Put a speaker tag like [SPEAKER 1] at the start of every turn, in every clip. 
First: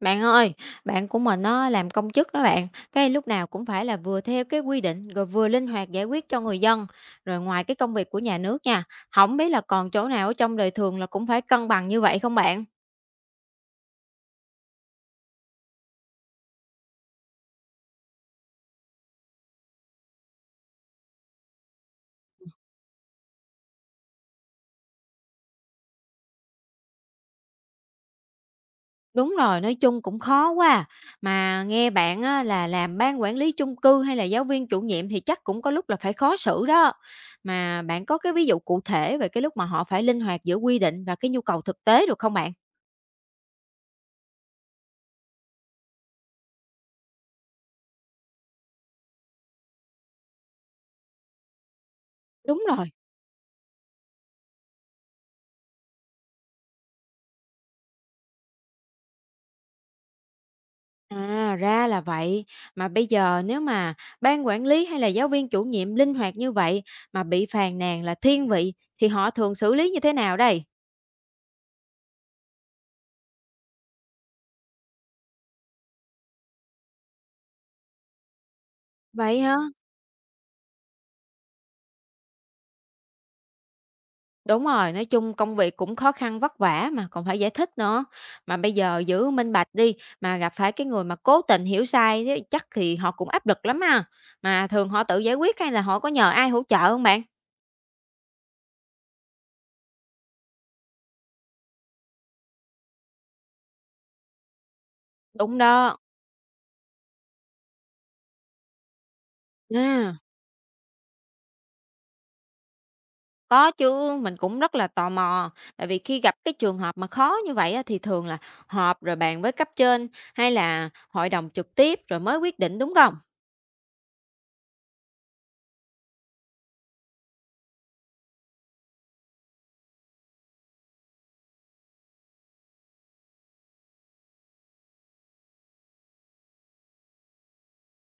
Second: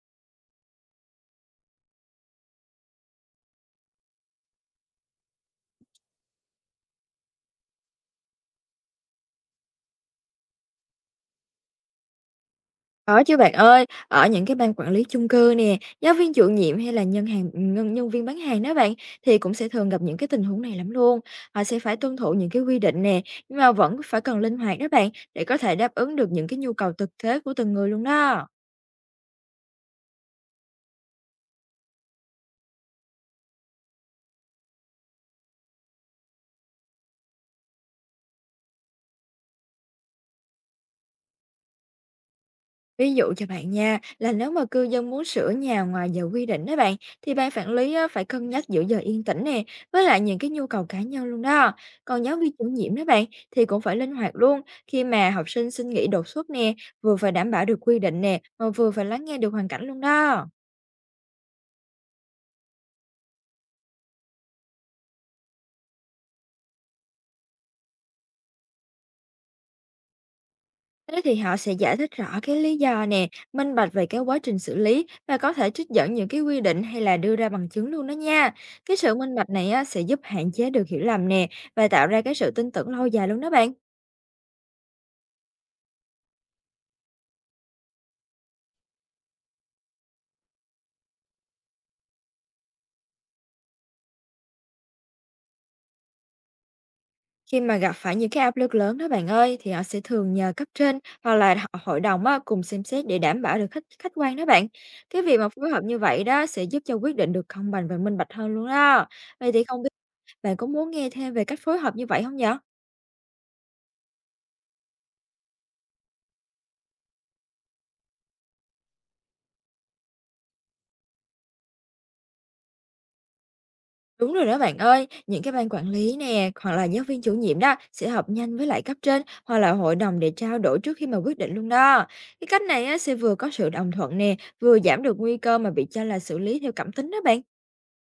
[SPEAKER 1] Bạn ơi, bạn của mình nó làm công chức đó bạn, lúc nào cũng phải là vừa theo quy định rồi vừa linh hoạt giải quyết cho người dân. Rồi ngoài công việc của nhà nước nha, không biết là còn chỗ nào ở trong đời thường là cũng phải cân bằng như vậy không bạn?
[SPEAKER 2] Có chứ bạn ơi, ở những cái ban quản lý chung cư nè, giáo viên chủ nhiệm hay là nhân viên bán hàng đó bạn thì cũng sẽ thường gặp những cái tình huống này lắm luôn. Họ sẽ phải tuân thủ những cái quy định nè, nhưng mà vẫn phải cần linh hoạt đó bạn để có thể đáp ứng được những cái nhu cầu thực tế của từng người luôn đó.
[SPEAKER 1] Đúng rồi, nói chung cũng khó quá. Mà nghe bạn á, là làm ban quản lý chung cư hay là giáo viên chủ nhiệm thì chắc cũng có lúc là phải khó xử đó. Mà bạn có ví dụ cụ thể về lúc mà họ phải linh hoạt giữa quy định và nhu cầu thực tế được không bạn?
[SPEAKER 2] Ví dụ cho bạn nha, là nếu mà cư dân muốn sửa nhà ngoài giờ quy định đó bạn, thì ban quản lý á, phải cân nhắc giữa giờ yên tĩnh nè, với lại những cái nhu cầu cá nhân luôn đó. Còn giáo viên chủ
[SPEAKER 1] Đúng rồi.
[SPEAKER 2] nhiệm đó bạn, thì cũng phải linh hoạt luôn, khi mà học sinh xin nghỉ đột xuất nè, vừa phải đảm bảo được quy định nè, mà vừa phải lắng nghe được hoàn cảnh luôn đó.
[SPEAKER 1] À, ra là vậy. Mà bây giờ nếu mà ban quản lý hay là giáo viên chủ nhiệm linh hoạt như vậy mà bị phàn nàn là thiên vị thì họ thường xử lý như thế nào đây?
[SPEAKER 2] Thế thì họ sẽ giải thích rõ cái lý do nè, minh bạch về cái quá trình xử lý và có thể trích dẫn những cái quy định hay là đưa ra bằng chứng luôn đó nha. Cái sự minh
[SPEAKER 1] Vậy
[SPEAKER 2] bạch
[SPEAKER 1] hả?
[SPEAKER 2] này á, sẽ giúp hạn chế được hiểu lầm nè và tạo ra cái sự tin tưởng lâu dài luôn đó bạn.
[SPEAKER 1] Đúng rồi, nói chung công việc cũng khó khăn vất vả mà còn phải giải thích nữa. Mà bây giờ giữ minh bạch đi mà gặp phải người mà cố tình hiểu sai thế chắc thì họ cũng áp lực lắm ha. Mà thường họ tự giải quyết hay là họ có nhờ ai hỗ trợ không bạn?
[SPEAKER 2] Khi mà gặp phải những cái áp lực lớn đó bạn ơi thì họ sẽ thường nhờ cấp trên hoặc là hội đồng á, cùng xem xét để đảm bảo được khách khách quan đó bạn. Cái việc mà
[SPEAKER 1] Đúng
[SPEAKER 2] phối hợp
[SPEAKER 1] đó.
[SPEAKER 2] như vậy đó sẽ giúp cho quyết định được công bằng và minh bạch hơn luôn đó. Vậy thì không biết
[SPEAKER 1] À.
[SPEAKER 2] bạn có muốn nghe thêm về cách phối hợp như vậy không nhở?
[SPEAKER 1] Có chứ, mình cũng rất là tò mò, tại vì khi gặp trường hợp mà khó như vậy á, thì thường là họp rồi bàn với cấp trên hay là hội đồng trực tiếp rồi mới quyết định, đúng không?
[SPEAKER 2] Đúng rồi đó bạn ơi, những cái ban quản lý nè, hoặc là giáo viên chủ nhiệm đó sẽ họp nhanh với lại cấp trên hoặc là hội đồng để trao đổi trước khi mà quyết định luôn đó. Cái cách này á, sẽ vừa có sự đồng thuận nè, vừa giảm được nguy cơ mà bị cho là xử lý theo cảm tính đó bạn.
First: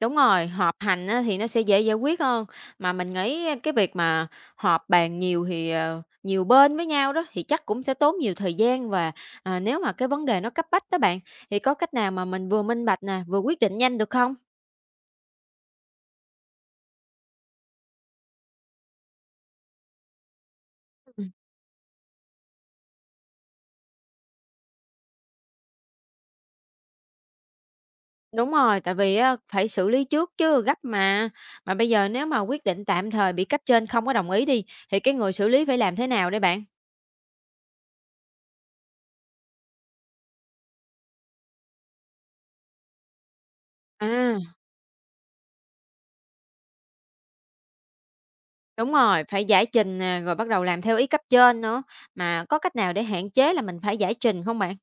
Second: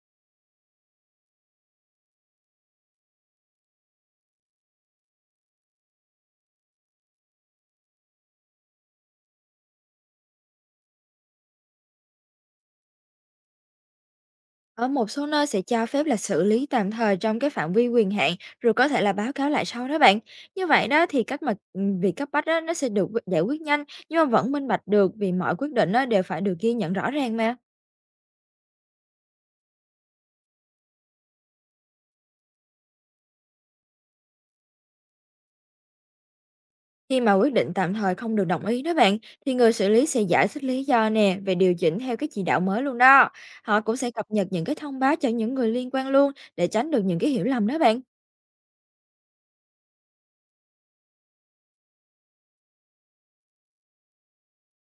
[SPEAKER 1] Đúng rồi, họp hành á, thì nó sẽ dễ giải quyết hơn, mà mình nghĩ việc mà họp bàn nhiều thì, nhiều bên với nhau đó, thì chắc cũng sẽ tốn nhiều thời gian và, nếu mà vấn đề nó cấp bách đó bạn, thì có cách nào mà mình vừa minh bạch nè, vừa quyết định nhanh được không?
[SPEAKER 2] Ở một số nơi sẽ cho phép là xử lý tạm thời trong cái phạm vi quyền hạn rồi có thể là báo cáo lại sau đó bạn. Như vậy đó thì cách mà việc cấp bách đó nó sẽ được giải quyết nhanh nhưng mà vẫn minh bạch được vì mọi quyết định đó đều phải được ghi nhận rõ ràng mà.
[SPEAKER 1] Đúng rồi, tại vì á phải xử lý trước chứ, gấp mà. Mà bây giờ nếu mà quyết định tạm thời bị cấp trên không có đồng ý đi, thì người xử lý phải làm thế nào đây bạn?
[SPEAKER 2] Khi mà quyết định tạm thời không được đồng ý đó bạn, thì người xử lý sẽ giải thích lý do nè về điều chỉnh theo cái chỉ đạo mới luôn đó. Họ cũng sẽ cập
[SPEAKER 1] À,
[SPEAKER 2] nhật những cái thông báo cho những người liên quan luôn để tránh được những cái hiểu lầm đó bạn.
[SPEAKER 1] đúng rồi, phải giải trình nè, rồi bắt đầu làm theo ý cấp trên nữa. Mà có cách nào để hạn chế là mình phải giải trình không bạn?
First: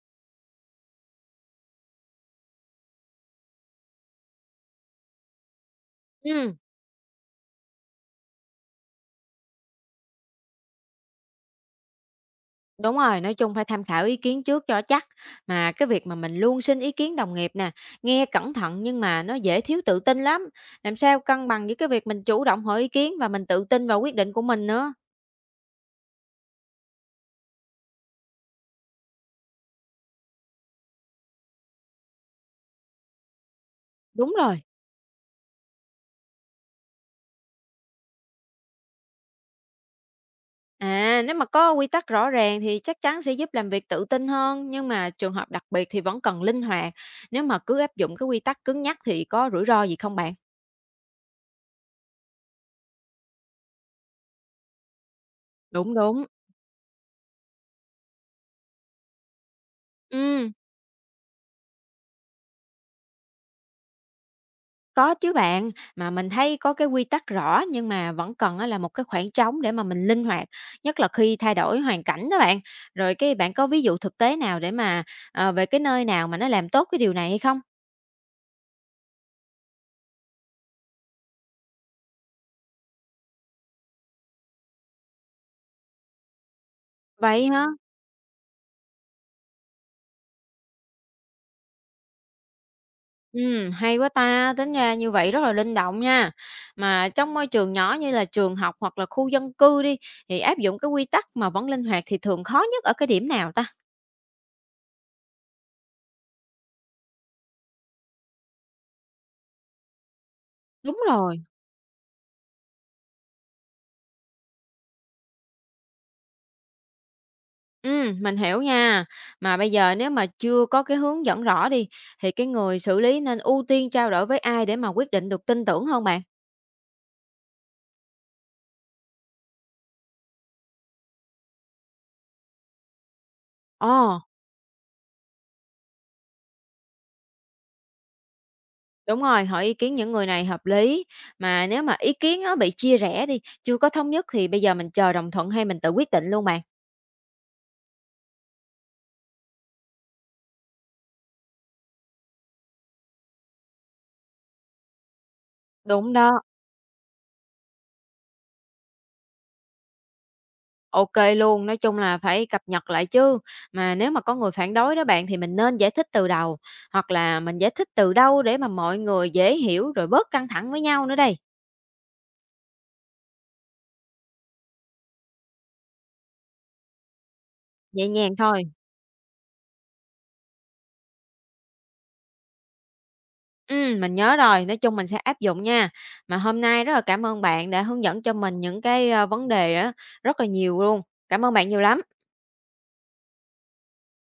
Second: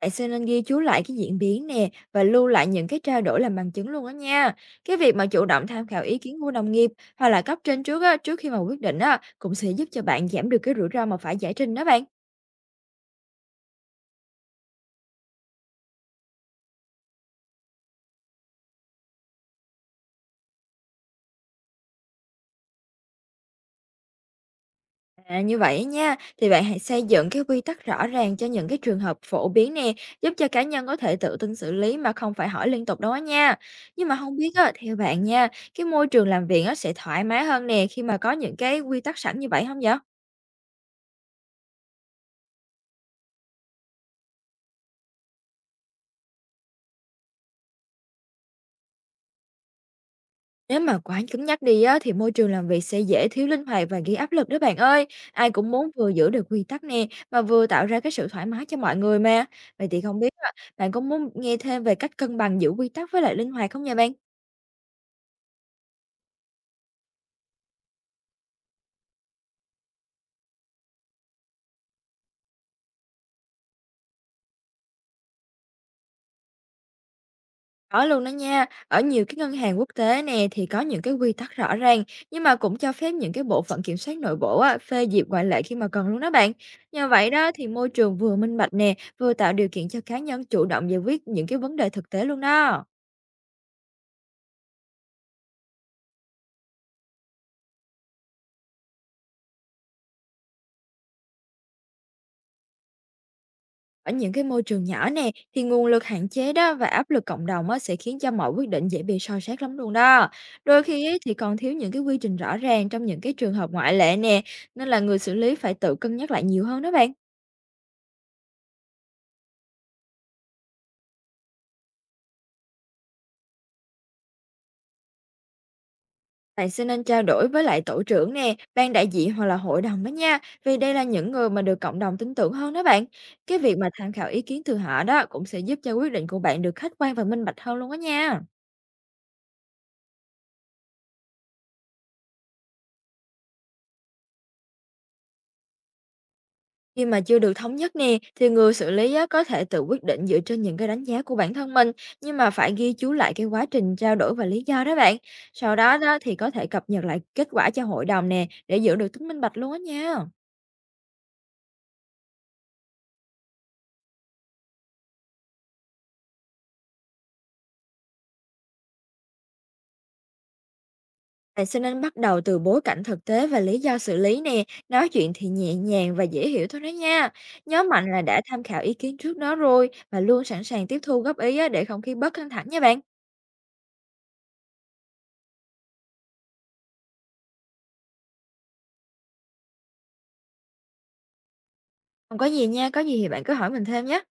[SPEAKER 2] Bạn sẽ nên ghi chú lại cái diễn biến nè và lưu lại những cái trao đổi làm bằng chứng luôn đó nha. Cái việc mà chủ động tham khảo ý kiến của
[SPEAKER 1] Ừ,
[SPEAKER 2] đồng nghiệp hoặc là cấp trên trước á, trước khi mà quyết định á, cũng sẽ giúp cho bạn giảm được cái rủi ro mà phải giải trình đó bạn.
[SPEAKER 1] đúng rồi, nói chung phải tham khảo ý kiến trước cho chắc. Mà việc mà mình luôn xin ý kiến đồng nghiệp nè, nghe cẩn thận nhưng mà nó dễ thiếu tự tin lắm. Làm sao cân bằng giữa việc mình chủ động hỏi ý kiến và mình tự tin vào quyết định của mình nữa.
[SPEAKER 2] À, như vậy nha, thì bạn hãy xây dựng cái quy tắc rõ ràng cho những cái trường hợp phổ biến nè, giúp cho cá nhân có thể tự tin xử lý mà không phải hỏi liên tục đó nha. Nhưng mà
[SPEAKER 1] Đúng
[SPEAKER 2] không biết
[SPEAKER 1] rồi.
[SPEAKER 2] á, theo bạn nha, cái môi trường làm việc á sẽ thoải mái hơn nè khi mà có những cái quy tắc sẵn như vậy không vậy?
[SPEAKER 1] À, nếu mà có quy tắc rõ ràng thì chắc chắn sẽ giúp làm việc tự tin hơn, nhưng mà trường hợp đặc biệt thì vẫn cần linh hoạt. Nếu mà cứ áp dụng quy tắc cứng nhắc thì có rủi ro gì không bạn?
[SPEAKER 2] Nếu mà quá cứng nhắc đi á, thì môi trường làm việc sẽ dễ thiếu linh hoạt và gây áp lực đó bạn ơi. Ai cũng muốn
[SPEAKER 1] Đúng,
[SPEAKER 2] vừa
[SPEAKER 1] đúng.
[SPEAKER 2] giữ được quy tắc nè, mà vừa tạo ra cái sự thoải mái cho mọi người mà. Vậy thì không biết
[SPEAKER 1] Ừ,
[SPEAKER 2] á, bạn có muốn nghe thêm về cách cân bằng giữa quy tắc với lại linh hoạt không nha bạn?
[SPEAKER 1] có chứ bạn, mà mình thấy có quy tắc rõ nhưng mà vẫn cần á là một khoảng trống để mà mình linh hoạt, nhất là khi thay đổi hoàn cảnh đó bạn. Rồi bạn có ví dụ thực tế nào để mà về nơi nào mà nó làm tốt điều này hay không?
[SPEAKER 2] Có luôn đó nha, ở nhiều cái ngân hàng quốc tế nè thì có những cái quy tắc rõ ràng nhưng mà cũng cho phép những cái bộ phận kiểm soát nội bộ á, phê duyệt ngoại lệ khi mà cần luôn đó bạn. Nhờ vậy
[SPEAKER 1] Vậy
[SPEAKER 2] đó thì
[SPEAKER 1] hả?
[SPEAKER 2] môi trường vừa minh bạch nè, vừa tạo điều kiện cho cá nhân chủ động giải quyết những cái vấn đề thực tế luôn đó.
[SPEAKER 1] Hay quá ta, tính ra như vậy rất là linh động nha. Mà trong môi trường nhỏ như là trường học hoặc là khu dân cư đi, thì áp dụng quy tắc mà vẫn linh hoạt thì thường khó nhất ở điểm nào ta?
[SPEAKER 2] Ở những cái môi trường nhỏ nè thì nguồn lực hạn chế đó và áp lực cộng đồng á, sẽ khiến cho mọi quyết định dễ bị soi xét lắm luôn đó. Đôi
[SPEAKER 1] Đúng
[SPEAKER 2] khi ấy, thì
[SPEAKER 1] rồi.
[SPEAKER 2] còn thiếu những cái quy trình rõ ràng trong những cái trường hợp ngoại lệ nè, nên là người xử lý phải tự cân nhắc lại nhiều hơn đó bạn.
[SPEAKER 1] Ừ, mình hiểu nha. Mà bây giờ nếu mà chưa có hướng dẫn rõ đi, thì người xử lý nên ưu tiên trao đổi với ai để mà quyết định được tin tưởng hơn bạn?
[SPEAKER 2] Bạn sẽ nên trao đổi với lại tổ trưởng nè, ban đại diện hoặc là hội đồng đó nha, vì đây là những người mà được cộng đồng tin tưởng hơn đó bạn. Cái việc mà tham
[SPEAKER 1] Ồ,
[SPEAKER 2] khảo ý kiến từ họ đó cũng sẽ giúp cho quyết định của bạn được khách quan và minh bạch hơn luôn đó nha.
[SPEAKER 1] đúng rồi, hỏi ý kiến những người này hợp lý. Mà nếu mà ý kiến nó bị chia rẽ đi, chưa có thống nhất thì bây giờ mình chờ đồng thuận hay mình tự quyết định luôn bạn?
[SPEAKER 2] Khi mà chưa được thống nhất nè, thì người xử lý á, có thể tự quyết định dựa trên những cái đánh giá của bản thân mình, nhưng mà phải ghi chú lại cái quá trình trao đổi và lý do đó bạn. Sau đó
[SPEAKER 1] Đúng
[SPEAKER 2] đó thì
[SPEAKER 1] đó.
[SPEAKER 2] có thể cập nhật lại kết quả cho hội đồng nè, để giữ được tính minh bạch luôn đó nha.
[SPEAKER 1] OK luôn, nói chung là phải cập nhật lại chứ. Mà nếu mà có người phản đối đó bạn thì mình nên giải thích từ đầu, hoặc là mình giải thích từ đâu để mà mọi người dễ hiểu rồi bớt căng thẳng với nhau nữa đây,
[SPEAKER 2] Bạn sẽ nên bắt đầu từ bối cảnh thực tế và lý do xử lý nè, nói chuyện thì nhẹ nhàng và dễ hiểu thôi đó nha. Nhớ
[SPEAKER 1] nhẹ
[SPEAKER 2] mạnh là
[SPEAKER 1] nhàng
[SPEAKER 2] đã tham
[SPEAKER 1] thôi.
[SPEAKER 2] khảo ý kiến trước đó rồi và luôn sẵn sàng tiếp thu góp ý á, để không khí bớt căng thẳng nha bạn.
[SPEAKER 1] Mình nhớ rồi, nói chung mình sẽ áp dụng nha. Mà hôm nay rất là cảm ơn bạn đã hướng dẫn cho mình những cái, vấn đề á, rất là nhiều luôn. Cảm ơn bạn nhiều lắm.
[SPEAKER 2] Không có gì nha, có gì thì bạn cứ hỏi mình thêm nhé.